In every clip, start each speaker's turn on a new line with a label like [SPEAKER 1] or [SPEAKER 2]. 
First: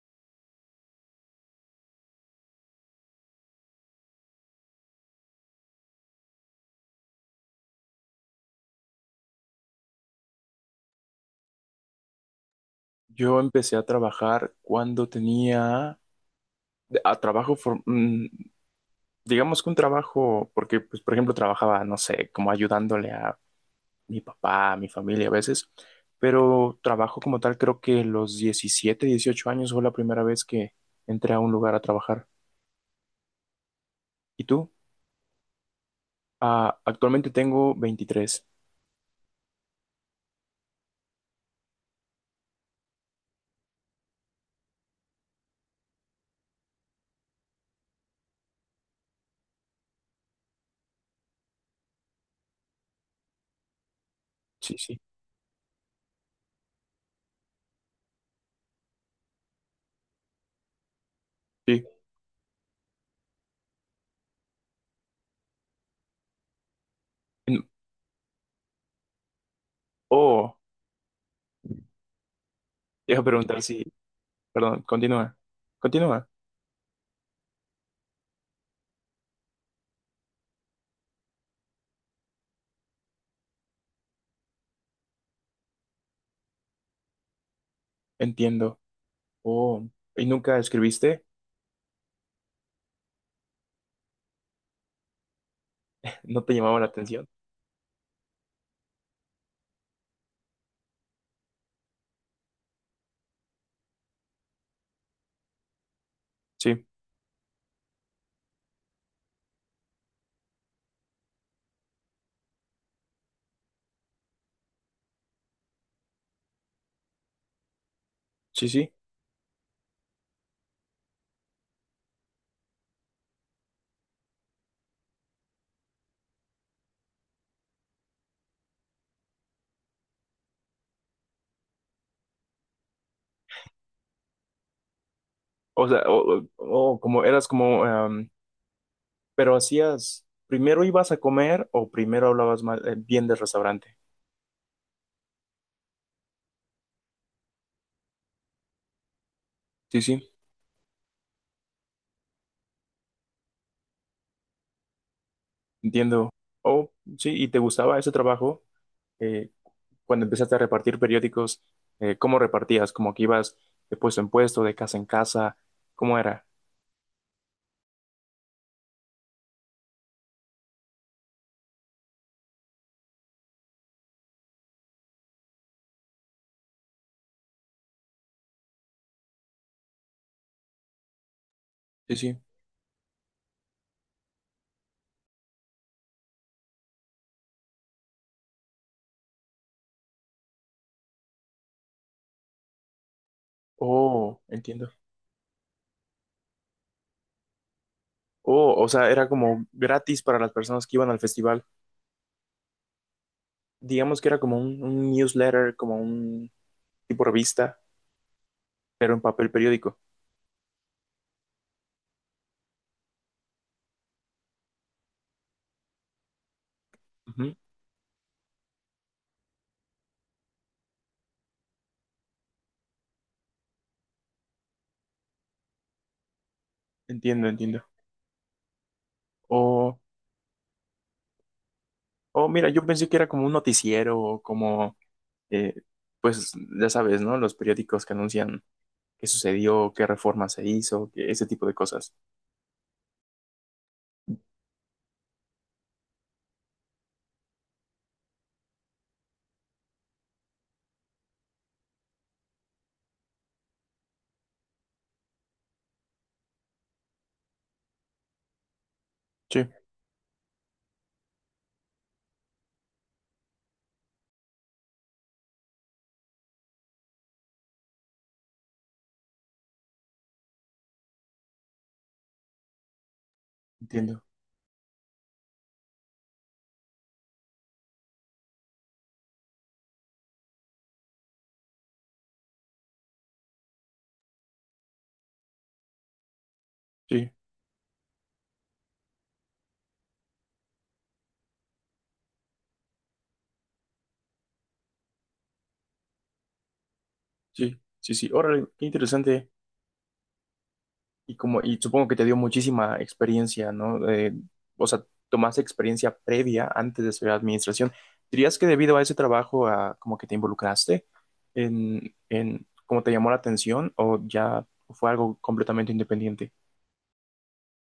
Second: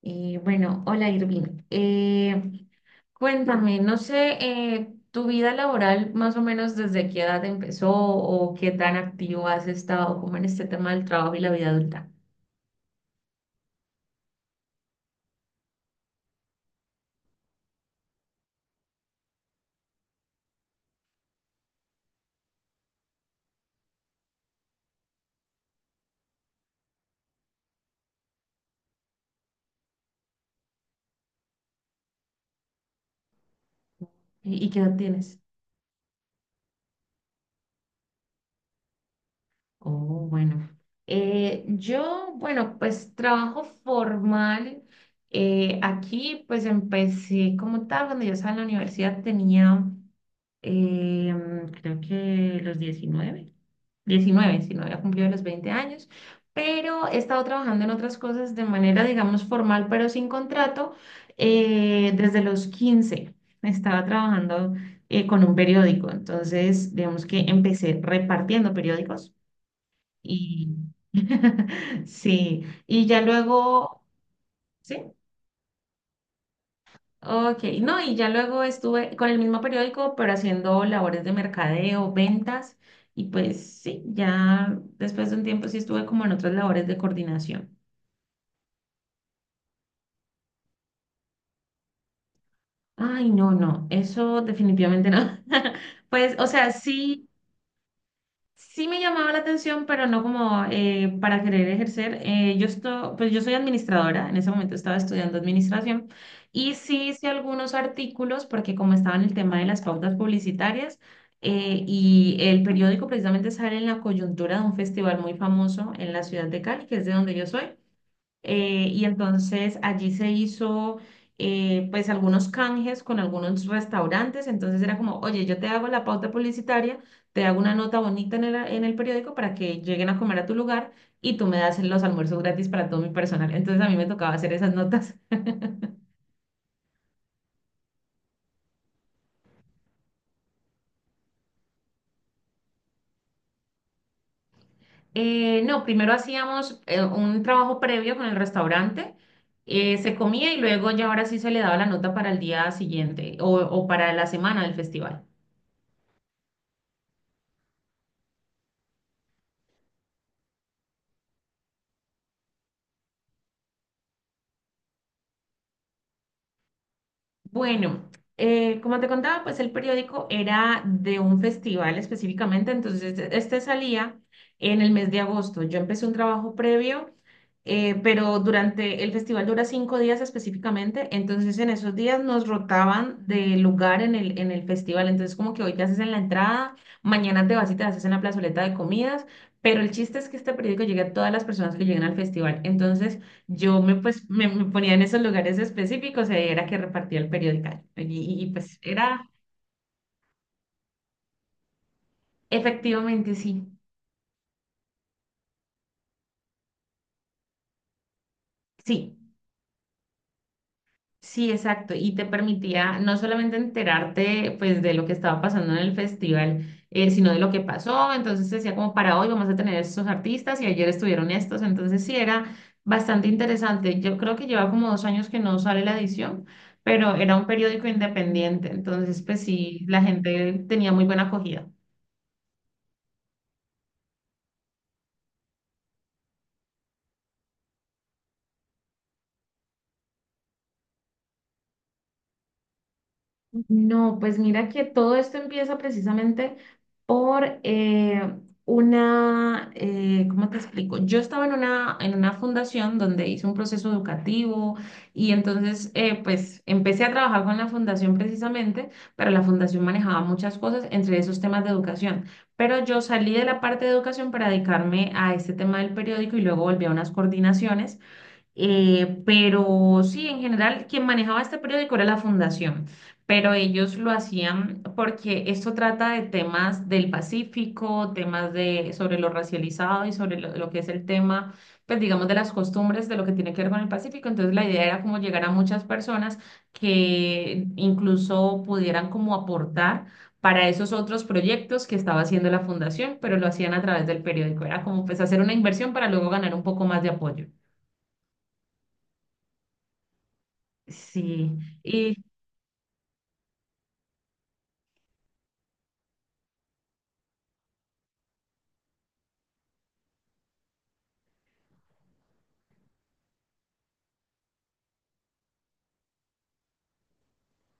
[SPEAKER 1] Y bueno, hola Irving. Cuéntame, no sé, tu vida laboral más o menos desde qué edad empezó o qué tan activo has estado como en este tema del trabajo y la vida adulta.
[SPEAKER 2] Yo empecé a trabajar cuando tenía a trabajo, for- mm, digamos que un trabajo, porque pues por ejemplo trabajaba, no sé, como ayudándole a mi papá, a mi familia a veces, pero trabajo como tal creo que los 17, 18 años fue la primera vez que entré a un lugar a trabajar. ¿Y
[SPEAKER 1] ¿Y
[SPEAKER 2] tú?
[SPEAKER 1] qué edad tienes?
[SPEAKER 2] Ah, actualmente tengo 23.
[SPEAKER 1] Oh, bueno. Yo, bueno, pues trabajo formal. Aquí pues empecé como tal, cuando yo estaba en la universidad tenía... creo que los diecinueve si
[SPEAKER 2] Sí,
[SPEAKER 1] no
[SPEAKER 2] sí,
[SPEAKER 1] había cumplido los 20 años, pero he estado trabajando en otras cosas de manera, digamos, formal, pero sin contrato,
[SPEAKER 2] sí.
[SPEAKER 1] desde los 15. Estaba trabajando con un periódico, entonces, digamos que
[SPEAKER 2] En-
[SPEAKER 1] empecé repartiendo periódicos
[SPEAKER 2] Oh,
[SPEAKER 1] y sí, y
[SPEAKER 2] te
[SPEAKER 1] ya
[SPEAKER 2] iba a preguntar si,
[SPEAKER 1] luego,
[SPEAKER 2] perdón,
[SPEAKER 1] ¿sí?
[SPEAKER 2] continúa, continúa.
[SPEAKER 1] Ok, no, y ya luego estuve con el mismo periódico, pero haciendo labores de mercadeo, ventas, y pues sí, ya después de un tiempo sí estuve como en otras labores de coordinación.
[SPEAKER 2] Entiendo. Oh, ¿y nunca escribiste?
[SPEAKER 1] Ay, no, no, eso definitivamente no. Pues,
[SPEAKER 2] ¿No
[SPEAKER 1] o
[SPEAKER 2] te
[SPEAKER 1] sea,
[SPEAKER 2] llamaba la
[SPEAKER 1] sí.
[SPEAKER 2] atención?
[SPEAKER 1] Sí me llamaba la atención, pero no como para querer ejercer. Yo esto, pues yo soy administradora, en ese momento estaba estudiando administración y
[SPEAKER 2] Sí,
[SPEAKER 1] sí hice algunos artículos porque como estaba en el tema de las pautas publicitarias, y el periódico precisamente sale en la coyuntura de un festival muy famoso en la ciudad de Cali, que es de donde yo soy.
[SPEAKER 2] sí, sí.
[SPEAKER 1] Y entonces allí se hizo, pues algunos canjes con algunos restaurantes. Entonces era como, oye, yo te hago la pauta publicitaria, te hago una nota bonita en el periódico para que lleguen a comer a tu lugar y tú me das los almuerzos gratis para todo mi personal. Entonces a mí me tocaba hacer esas notas.
[SPEAKER 2] O sea, o como eras como, pero hacías, primero ibas a comer o primero hablabas mal, bien del restaurante.
[SPEAKER 1] No, primero hacíamos un trabajo previo con el restaurante.
[SPEAKER 2] Sí,
[SPEAKER 1] Se
[SPEAKER 2] sí,
[SPEAKER 1] comía y luego ya ahora sí se le daba la nota para el día siguiente o para la semana del festival.
[SPEAKER 2] entiendo. Oh, sí, ¿y te gustaba ese trabajo? Eh, Cuando empezaste a repartir periódicos, ¿cómo repartías? ¿Como que ibas de puesto en puesto, de casa en casa? ¿Cómo era?
[SPEAKER 1] Bueno, como te contaba, pues el periódico era de un festival específicamente, entonces este salía en el mes de agosto. Yo empecé un trabajo previo, pero durante el festival dura 5 días específicamente, entonces en esos
[SPEAKER 2] Sí,
[SPEAKER 1] días
[SPEAKER 2] sí.
[SPEAKER 1] nos rotaban de lugar en el festival, entonces como que hoy te haces en la entrada, mañana te vas y te haces en la plazoleta de comidas, pero el chiste es que este periódico llegue a todas las personas que lleguen al festival, entonces... Yo me, pues,
[SPEAKER 2] Oh,
[SPEAKER 1] me
[SPEAKER 2] entiendo.
[SPEAKER 1] ponía en esos lugares específicos y ahí era que repartía el periódico.
[SPEAKER 2] Oh,
[SPEAKER 1] Pues
[SPEAKER 2] o sea, era
[SPEAKER 1] era,
[SPEAKER 2] como gratis para las personas que iban al festival.
[SPEAKER 1] efectivamente, sí,
[SPEAKER 2] Digamos que era como un newsletter, como un tipo revista pero en
[SPEAKER 1] sí,
[SPEAKER 2] papel periódico.
[SPEAKER 1] sí, exacto. Y te permitía no solamente enterarte pues de lo que estaba pasando en el festival, sino de lo
[SPEAKER 2] Ujú.
[SPEAKER 1] que pasó. Entonces decía como para hoy vamos a tener estos artistas y ayer estuvieron estos. Entonces sí, era bastante interesante. Yo creo que lleva como 2 años que no sale la edición. Pero era
[SPEAKER 2] Entiendo,
[SPEAKER 1] un
[SPEAKER 2] entiendo.
[SPEAKER 1] periódico independiente, entonces pues sí,
[SPEAKER 2] O,
[SPEAKER 1] la gente tenía muy buena acogida.
[SPEAKER 2] o Mira, yo pensé que era como un noticiero o como, eh, pues ya sabes, ¿no? Los periódicos que anuncian qué sucedió, qué reforma se hizo, que ese tipo de cosas.
[SPEAKER 1] No, pues mira que todo esto empieza precisamente por una, ¿cómo te explico? Yo estaba en una fundación donde hice un proceso educativo y entonces, pues empecé a trabajar con la fundación precisamente, pero la
[SPEAKER 2] Sí,
[SPEAKER 1] fundación manejaba muchas cosas, entre esos temas de educación. Pero yo salí de la parte de educación para dedicarme a este tema del periódico y luego volví a unas coordinaciones. Pero sí, en general, quien manejaba este periódico era la fundación, pero ellos lo
[SPEAKER 2] entiendo.
[SPEAKER 1] hacían porque esto trata de temas del Pacífico, temas de, sobre lo racializado y sobre lo que es el tema, pues digamos, de las costumbres de lo que tiene que ver con el Pacífico. Entonces, la idea era como llegar a muchas personas
[SPEAKER 2] Sí,
[SPEAKER 1] que incluso pudieran como aportar para esos otros proyectos que estaba haciendo la fundación, pero lo hacían a través del periódico. Era como pues hacer una inversión para luego ganar un poco más de apoyo.
[SPEAKER 2] sí, sí, sí. Órale, qué interesante. Y como,
[SPEAKER 1] Sí,
[SPEAKER 2] y supongo que
[SPEAKER 1] y
[SPEAKER 2] te dio muchísima experiencia, ¿no? O sea, tomaste experiencia previa antes de estudiar administración. ¿Dirías que debido a ese trabajo, como que te involucraste en cómo te llamó la atención o ya fue algo completamente independiente?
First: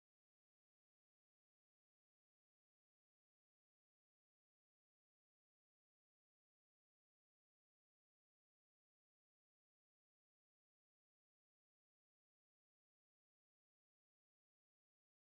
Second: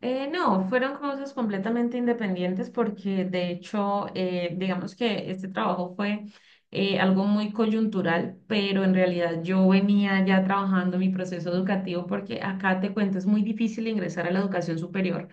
[SPEAKER 1] no, fueron cosas completamente independientes porque de hecho, digamos que este trabajo fue algo muy coyuntural, pero en realidad yo venía ya trabajando mi proceso educativo porque acá te cuento, es muy difícil ingresar a la educación superior.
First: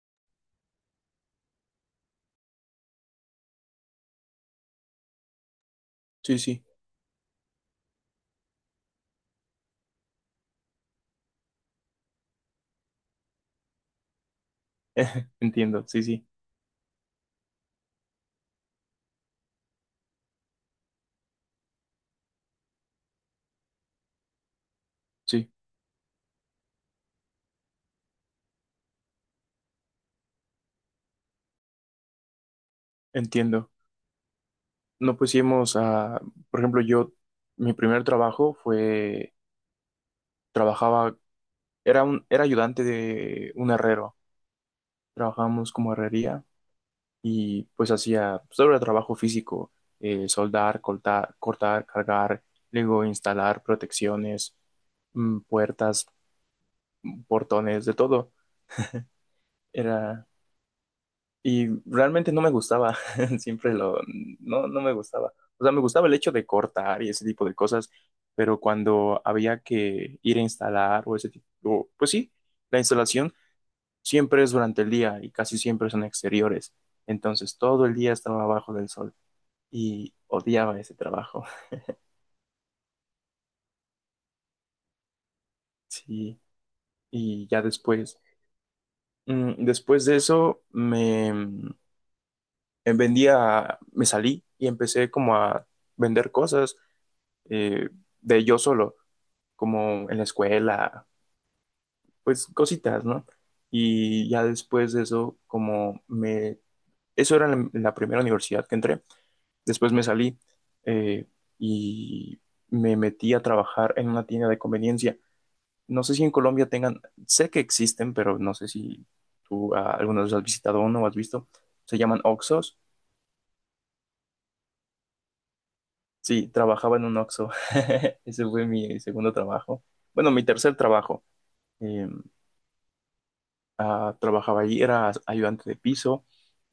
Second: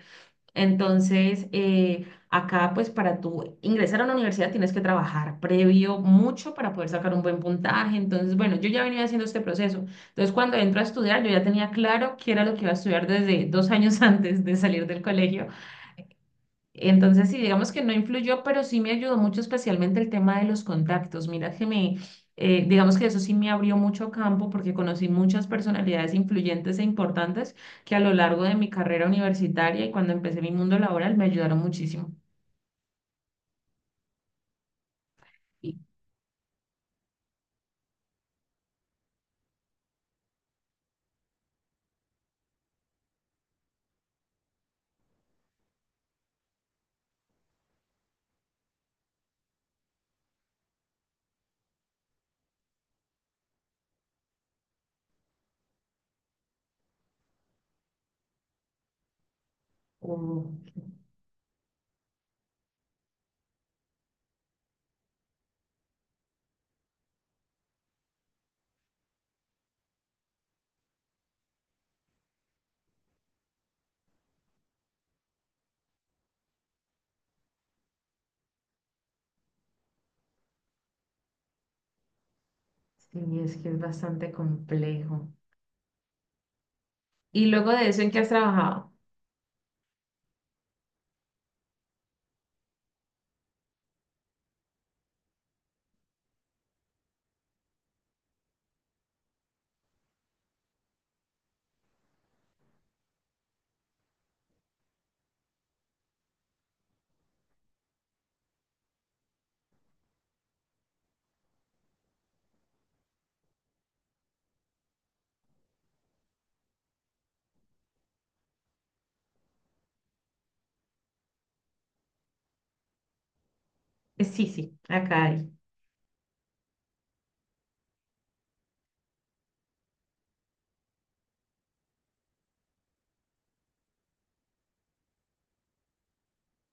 [SPEAKER 1] Entonces, acá pues para tú ingresar a una universidad tienes que trabajar previo
[SPEAKER 2] Sí,
[SPEAKER 1] mucho
[SPEAKER 2] sí,
[SPEAKER 1] para poder sacar un buen puntaje. Entonces, bueno, yo ya venía haciendo este proceso. Entonces, cuando entro a estudiar, yo ya tenía claro qué era lo que iba a estudiar desde 2 años antes de salir del colegio.
[SPEAKER 2] entiendo, sí, sí,
[SPEAKER 1] Entonces, sí, digamos que no influyó, pero sí me ayudó mucho, especialmente el tema de los contactos. Mira que me, digamos que eso sí me abrió mucho campo porque conocí muchas
[SPEAKER 2] sí,
[SPEAKER 1] personalidades influyentes e importantes que a lo largo de mi carrera universitaria y cuando empecé mi mundo laboral me ayudaron muchísimo.
[SPEAKER 2] entiendo. No,
[SPEAKER 1] Y-
[SPEAKER 2] pusimos a por ejemplo, yo, mi primer trabajo fue, trabajaba, era un, era ayudante de un herrero. Trabajábamos como herrería y pues hacía sobre trabajo físico, soldar, cortar, cortar, cargar, luego instalar protecciones, puertas, portones, de todo. Era,
[SPEAKER 1] Oh,
[SPEAKER 2] y realmente no me gustaba, siempre lo, no, no me gustaba. O sea, me gustaba el hecho de cortar y ese tipo de cosas, pero cuando había que ir a instalar o ese tipo, pues sí, la instalación siempre es durante el día y casi siempre son exteriores. Entonces todo el día estaba abajo del sol y odiaba ese trabajo.
[SPEAKER 1] sí, es que es bastante complejo.
[SPEAKER 2] Sí,
[SPEAKER 1] ¿Y
[SPEAKER 2] y ya
[SPEAKER 1] luego de eso en
[SPEAKER 2] después,
[SPEAKER 1] qué has trabajado?
[SPEAKER 2] después de eso me vendía, me salí y empecé como a vender cosas, eh, de yo solo, como en la escuela, pues cositas, ¿no? Y ya después de eso, eso era en la primera universidad que entré, después me salí eh, y me metí a trabajar en una tienda de conveniencia. No sé si en Colombia tengan, sé que existen, pero no sé si tú alguna vez has visitado uno o has visto. Se llaman oxxos.
[SPEAKER 1] Sí, sí, acá hay.
[SPEAKER 2] Sí, trabajaba en un oxxo. Ese fue mi segundo trabajo. Bueno, mi tercer trabajo. Eh, Trabajaba ahí, era ayudante de piso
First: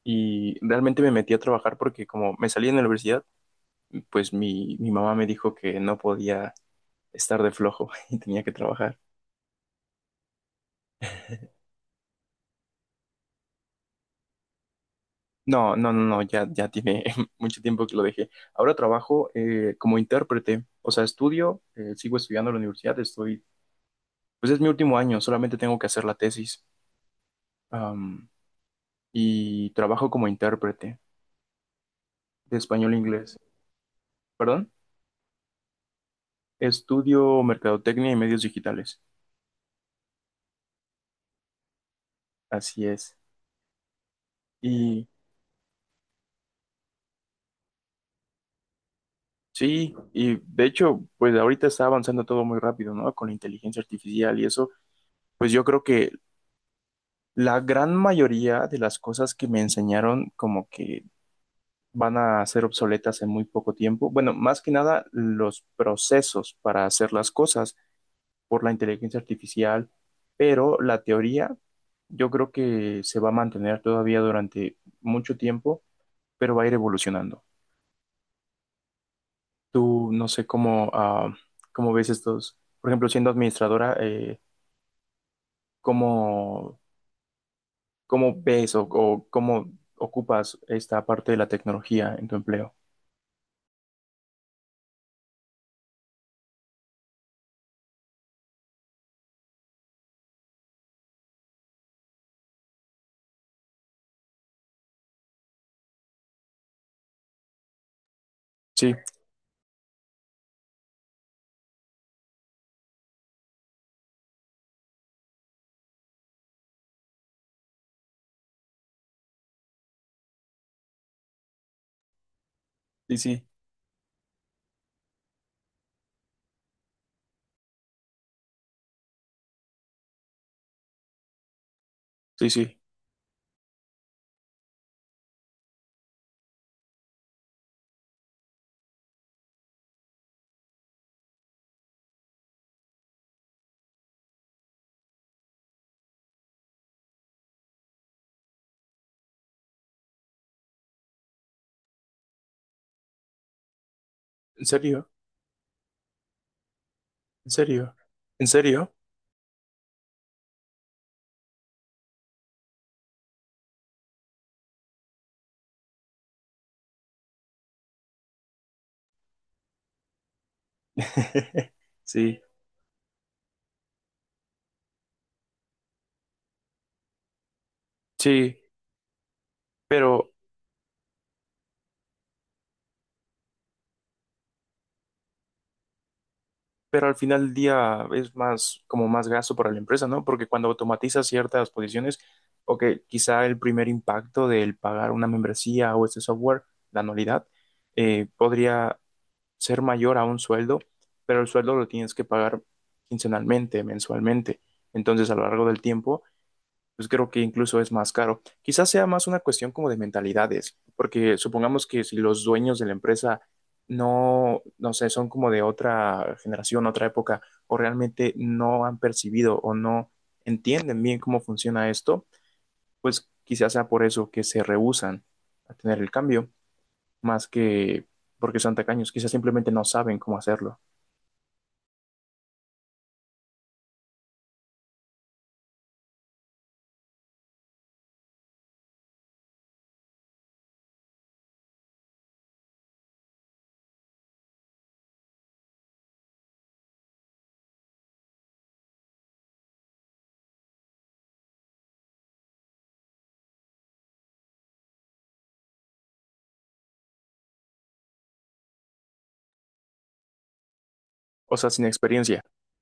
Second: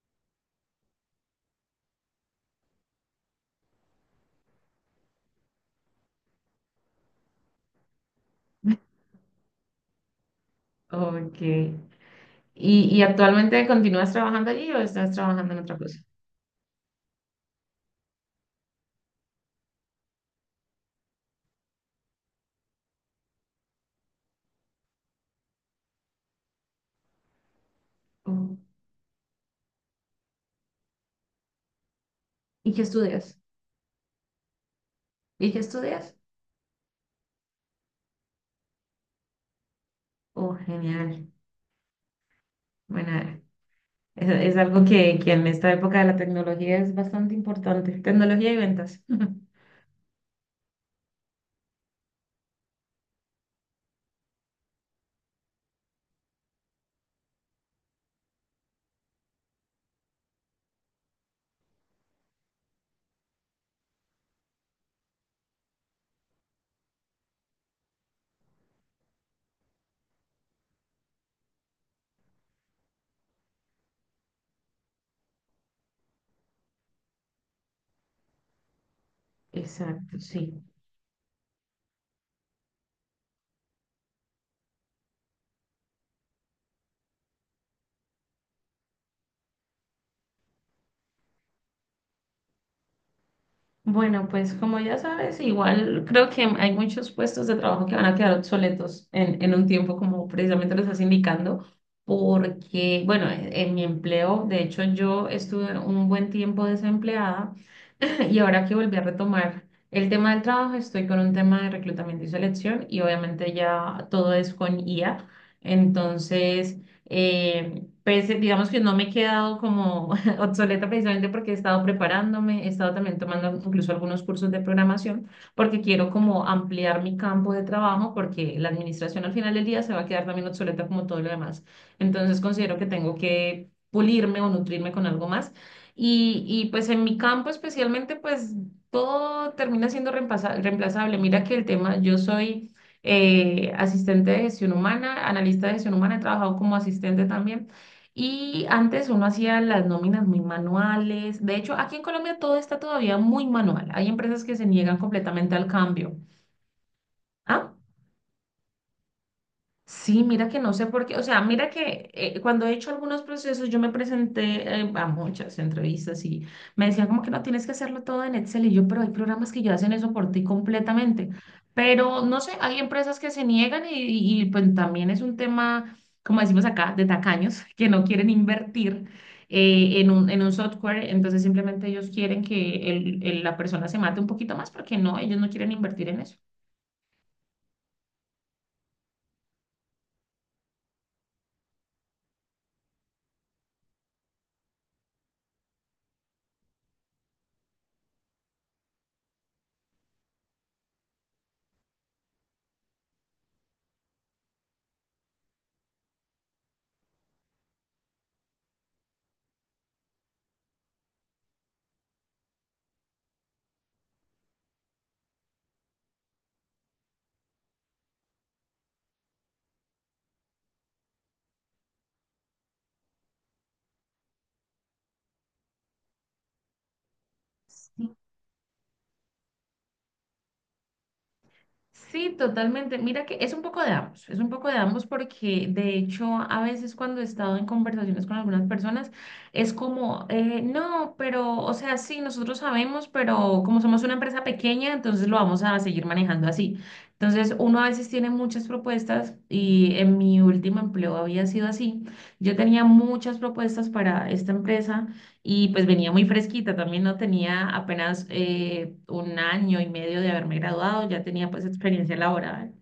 [SPEAKER 2] y realmente me metí a trabajar porque como me salí en la universidad, pues mi mamá me dijo que no podía estar de flojo y tenía que trabajar.
[SPEAKER 1] Ok. ¿Y actualmente continúas trabajando allí o estás trabajando en
[SPEAKER 2] No,
[SPEAKER 1] otra
[SPEAKER 2] no,
[SPEAKER 1] cosa?
[SPEAKER 2] no, no, ya, ya tiene mucho tiempo que lo dejé. Ahora trabajo como intérprete, o sea, estudio, sigo estudiando en la universidad, pues es mi último año, solamente tengo que hacer la tesis. Am,
[SPEAKER 1] Oh,
[SPEAKER 2] y trabajo como intérprete de
[SPEAKER 1] ¿y qué
[SPEAKER 2] español e inglés.
[SPEAKER 1] estudias?
[SPEAKER 2] ¿Perdón?
[SPEAKER 1] ¿Y qué estudias?
[SPEAKER 2] Estudio mercadotecnia y medios digitales.
[SPEAKER 1] Oh, genial.
[SPEAKER 2] Así es.
[SPEAKER 1] Bueno, es algo
[SPEAKER 2] Y
[SPEAKER 1] que en esta época de la tecnología es bastante importante. Tecnología y ventas.
[SPEAKER 2] sí, y de hecho, pues ahorita está avanzando todo muy rápido, ¿no? Con la inteligencia artificial y eso, pues yo creo que la gran mayoría de las cosas que me enseñaron como que van a ser obsoletas en muy poco tiempo. Bueno, más que nada los procesos para hacer las cosas por la inteligencia artificial, pero la teoría yo creo que se va a mantener todavía durante mucho tiempo, pero va a ir evolucionando. Tú
[SPEAKER 1] Exacto,
[SPEAKER 2] no sé
[SPEAKER 1] sí.
[SPEAKER 2] cómo ves estos, por ejemplo, siendo administradora, ¿cómo, cómo ves o cómo ocupas esta parte de la tecnología en tu empleo?
[SPEAKER 1] Bueno, pues como ya sabes, igual creo que hay muchos puestos de trabajo que van a quedar obsoletos en un tiempo, como precisamente lo estás indicando, porque, bueno, en mi empleo, de hecho, yo estuve un buen tiempo desempleada. Y ahora que
[SPEAKER 2] Sí,
[SPEAKER 1] volví a retomar el tema del trabajo, estoy con un tema de reclutamiento y selección y obviamente ya todo es con IA. Entonces, pues, digamos que no me he quedado como obsoleta precisamente porque he estado preparándome, he estado
[SPEAKER 2] sí,
[SPEAKER 1] también
[SPEAKER 2] sí,
[SPEAKER 1] tomando incluso algunos cursos de programación porque quiero como ampliar mi campo de trabajo porque la administración al final del día se va a quedar también obsoleta como todo lo demás. Entonces,
[SPEAKER 2] sí,
[SPEAKER 1] considero
[SPEAKER 2] sí.
[SPEAKER 1] que tengo que pulirme o nutrirme con algo más. Y pues en mi campo especialmente, pues todo termina siendo reemplazable. Mira que el tema, yo soy asistente de gestión humana, analista de gestión humana, he trabajado como asistente también. Y antes uno hacía las nóminas muy manuales. De hecho, aquí en Colombia todo está todavía muy manual. Hay empresas que
[SPEAKER 2] ¿En
[SPEAKER 1] se niegan
[SPEAKER 2] serio?
[SPEAKER 1] completamente al cambio.
[SPEAKER 2] ¿En
[SPEAKER 1] ¿Ah?
[SPEAKER 2] serio? ¿En serio?
[SPEAKER 1] Sí, mira que no sé por qué, o sea, mira que, cuando he hecho algunos procesos, yo me presenté a muchas entrevistas y me decían como que no tienes que hacerlo todo en Excel y yo, pero hay programas que ya hacen eso por ti completamente. Pero
[SPEAKER 2] Sí,
[SPEAKER 1] no sé, hay empresas que se niegan y pues también es un tema, como decimos acá, de tacaños, que no quieren
[SPEAKER 2] sí,
[SPEAKER 1] invertir en
[SPEAKER 2] pero,
[SPEAKER 1] un, en un software, entonces simplemente ellos quieren que la persona se mate un poquito más porque no, ellos no quieren invertir en eso.
[SPEAKER 2] al final del día es más, como más gasto para la empresa, ¿no? Porque cuando automatizas ciertas posiciones, ok, quizá el primer impacto del pagar una membresía o este software, la anualidad, podría ser mayor a un sueldo, pero el sueldo lo tienes que pagar quincenalmente, mensualmente. Entonces, a lo largo del tiempo, pues creo que incluso es más caro. Quizás sea más una cuestión como de mentalidades, porque supongamos que si los dueños de la empresa no, no sé, son como de otra generación, otra época, o realmente no han percibido o no entienden bien cómo funciona esto, pues quizás sea por eso que se rehúsan a tener el cambio, más que porque son tacaños, quizás simplemente no saben cómo hacerlo,
[SPEAKER 1] Sí, totalmente. Mira que es un poco de ambos, es un poco de ambos porque de hecho a veces cuando he estado en conversaciones con algunas personas es como, no, pero, o sea, sí, nosotros sabemos, pero como somos una empresa pequeña, entonces lo vamos a seguir manejando así. Entonces uno a veces tiene muchas propuestas y en mi último empleo había sido así. Yo tenía muchas propuestas para esta empresa y pues venía muy fresquita, también no tenía apenas un año y medio de haberme graduado, ya tenía
[SPEAKER 2] o
[SPEAKER 1] pues
[SPEAKER 2] sea, sin
[SPEAKER 1] experiencia
[SPEAKER 2] experiencia.
[SPEAKER 1] laboral.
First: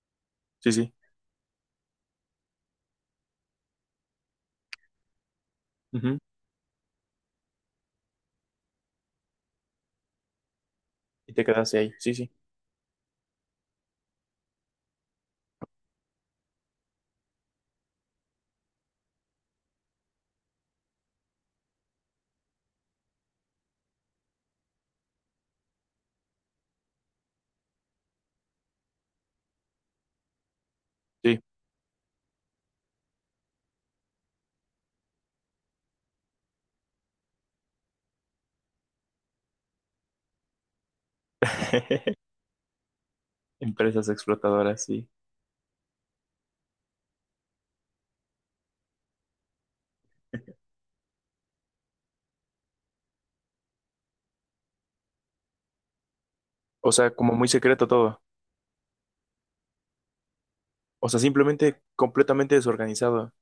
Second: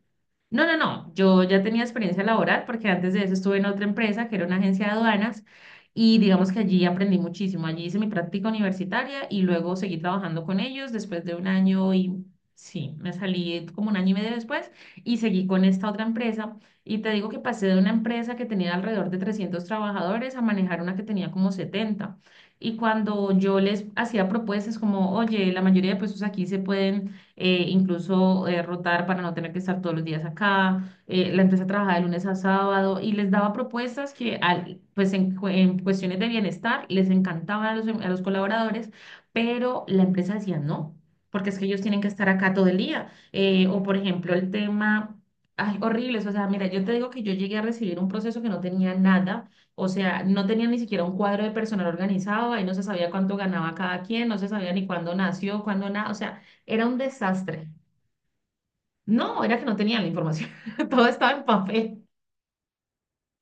[SPEAKER 1] No,
[SPEAKER 2] Sí,
[SPEAKER 1] no,
[SPEAKER 2] sí.
[SPEAKER 1] no. Yo ya tenía experiencia laboral porque antes de eso estuve en otra empresa que era una agencia de aduanas
[SPEAKER 2] Ujú.
[SPEAKER 1] y digamos que allí aprendí muchísimo. Allí hice mi práctica universitaria y luego seguí trabajando con ellos después
[SPEAKER 2] Y
[SPEAKER 1] de
[SPEAKER 2] te
[SPEAKER 1] un
[SPEAKER 2] quedaste ahí,
[SPEAKER 1] año
[SPEAKER 2] sí,
[SPEAKER 1] y
[SPEAKER 2] sí,
[SPEAKER 1] sí, me salí como un año y medio después y seguí con esta otra empresa. Y te digo que pasé de una empresa que tenía alrededor de 300 trabajadores a manejar una que tenía como 70. Y cuando yo les hacía propuestas como, oye, la mayoría de puestos aquí se pueden incluso rotar para no tener que estar todos los días acá.
[SPEAKER 2] sí.
[SPEAKER 1] La empresa trabajaba de lunes a sábado y les daba propuestas que, pues en, en cuestiones de bienestar, les encantaban a los, a los colaboradores, pero la empresa decía no, porque es que ellos tienen que estar acá todo el día. O, por
[SPEAKER 2] Empresas
[SPEAKER 1] ejemplo, el
[SPEAKER 2] explotadoras, sí.
[SPEAKER 1] tema... Ay, horribles, o sea, mira, yo te digo que yo llegué a recibir un proceso que no tenía nada, o sea, no tenía ni siquiera un cuadro de personal organizado, ahí no se sabía cuánto ganaba cada quien, no se sabía ni cuándo nació, cuándo nada, o sea, era
[SPEAKER 2] O
[SPEAKER 1] un
[SPEAKER 2] sea, como muy
[SPEAKER 1] desastre.
[SPEAKER 2] secreto todo.
[SPEAKER 1] No, era que no tenían la información. Todo
[SPEAKER 2] O sea,
[SPEAKER 1] estaba en
[SPEAKER 2] simplemente
[SPEAKER 1] papel.
[SPEAKER 2] completamente desorganizado.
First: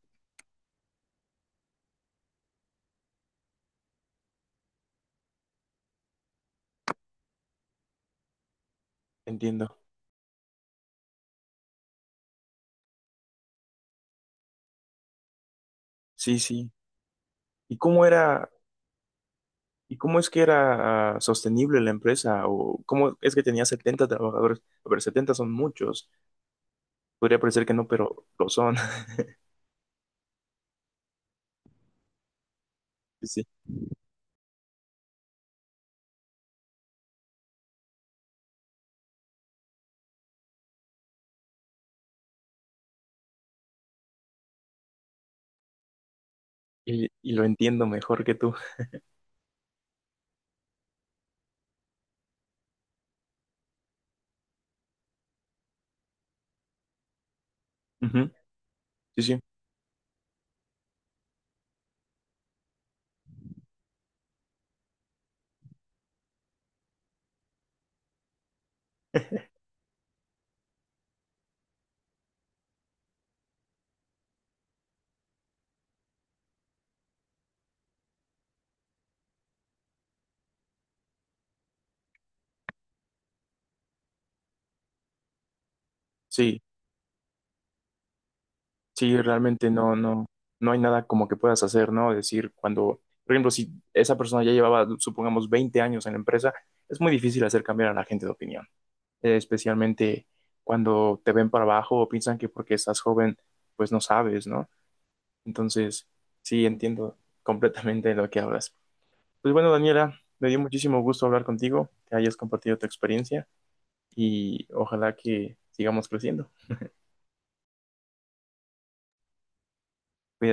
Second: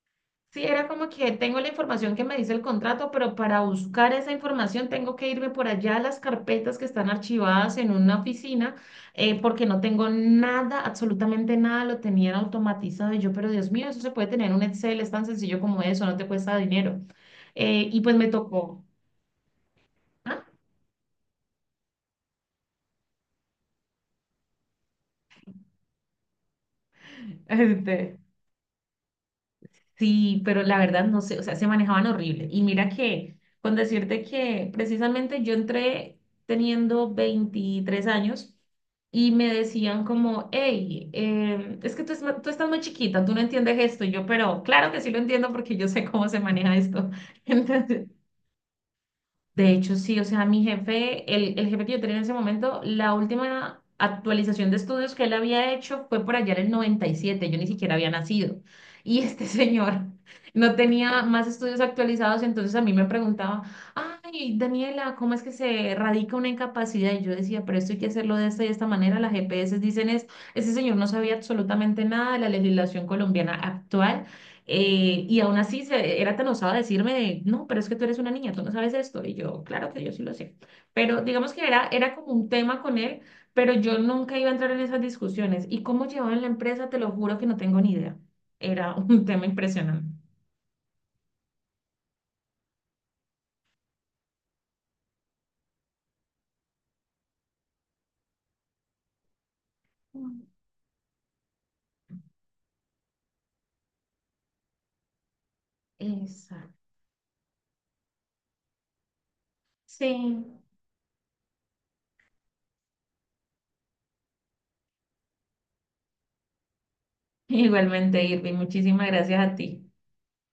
[SPEAKER 1] Sí, era como que tengo la información que me dice el contrato, pero para buscar esa información tengo que irme por allá a las carpetas que están archivadas en una oficina, porque
[SPEAKER 2] Entiendo.
[SPEAKER 1] no tengo nada, absolutamente nada, lo tenían automatizado. Y yo, pero Dios mío, eso se puede tener en un Excel, es tan sencillo como eso, no te
[SPEAKER 2] Sí,
[SPEAKER 1] cuesta
[SPEAKER 2] sí.
[SPEAKER 1] dinero.
[SPEAKER 2] ¿Y
[SPEAKER 1] Y
[SPEAKER 2] cómo
[SPEAKER 1] pues me
[SPEAKER 2] era,
[SPEAKER 1] tocó.
[SPEAKER 2] y cómo es que
[SPEAKER 1] ¿Ah?
[SPEAKER 2] era sostenible la empresa? ¿O cómo es que tenía 70 trabajadores? A ver, 70 son muchos. Podría parecer que no,
[SPEAKER 1] Este,
[SPEAKER 2] pero lo son.
[SPEAKER 1] sí, pero la verdad no sé, o sea, se manejaban horrible. Y mira
[SPEAKER 2] Sí,
[SPEAKER 1] que,
[SPEAKER 2] sí.
[SPEAKER 1] con decirte que precisamente yo entré teniendo 23 años y me decían como, hey, es que tú, tú estás muy chiquita, tú no entiendes esto. Y yo, pero claro que sí lo entiendo porque yo sé cómo se maneja
[SPEAKER 2] Y,
[SPEAKER 1] esto.
[SPEAKER 2] y lo entiendo
[SPEAKER 1] Entonces,
[SPEAKER 2] mejor que tú.
[SPEAKER 1] de hecho, sí, o sea, mi jefe, el jefe que yo tenía en ese momento, la última actualización de estudios que él había hecho fue por allá en el 97. Yo ni siquiera había
[SPEAKER 2] Ujú.
[SPEAKER 1] nacido. Y
[SPEAKER 2] Sí, sí.
[SPEAKER 1] este señor no tenía más estudios actualizados, entonces a mí me preguntaba, ay, Daniela, ¿cómo es que se radica una incapacidad? Y yo decía, pero esto hay que hacerlo de esta y de esta manera, las GPS dicen es, ese señor no sabía absolutamente nada de la legislación colombiana actual, y aún así se, era tan osado decirme de, no, pero es que tú eres una niña, tú no sabes esto. Y yo, claro que yo sí lo sé. Pero digamos que era, era como un tema con él, pero yo nunca iba a entrar en esas discusiones. Y cómo llevaban la
[SPEAKER 2] Sí,
[SPEAKER 1] empresa, te lo juro que no tengo ni idea. Era
[SPEAKER 2] sí,
[SPEAKER 1] un tema
[SPEAKER 2] realmente no,
[SPEAKER 1] impresionante.
[SPEAKER 2] no, no hay nada como que puedas hacer, ¿no? Decir, cuando, por ejemplo, si esa persona ya llevaba, supongamos, 20 años en la empresa, es muy difícil hacer cambiar a la gente de opinión. Especialmente
[SPEAKER 1] Mm.
[SPEAKER 2] cuando te ven para abajo o piensan que porque estás joven, pues no sabes, ¿no? Entonces, sí,
[SPEAKER 1] Exacto.
[SPEAKER 2] entiendo completamente de lo que hablas. Pues bueno, Daniela,
[SPEAKER 1] Sí.
[SPEAKER 2] me dio muchísimo gusto hablar contigo, que hayas compartido tu experiencia y ojalá que sigamos creciendo.
[SPEAKER 1] Igualmente, Irving, muchísimas gracias a ti.
[SPEAKER 2] Cuídate.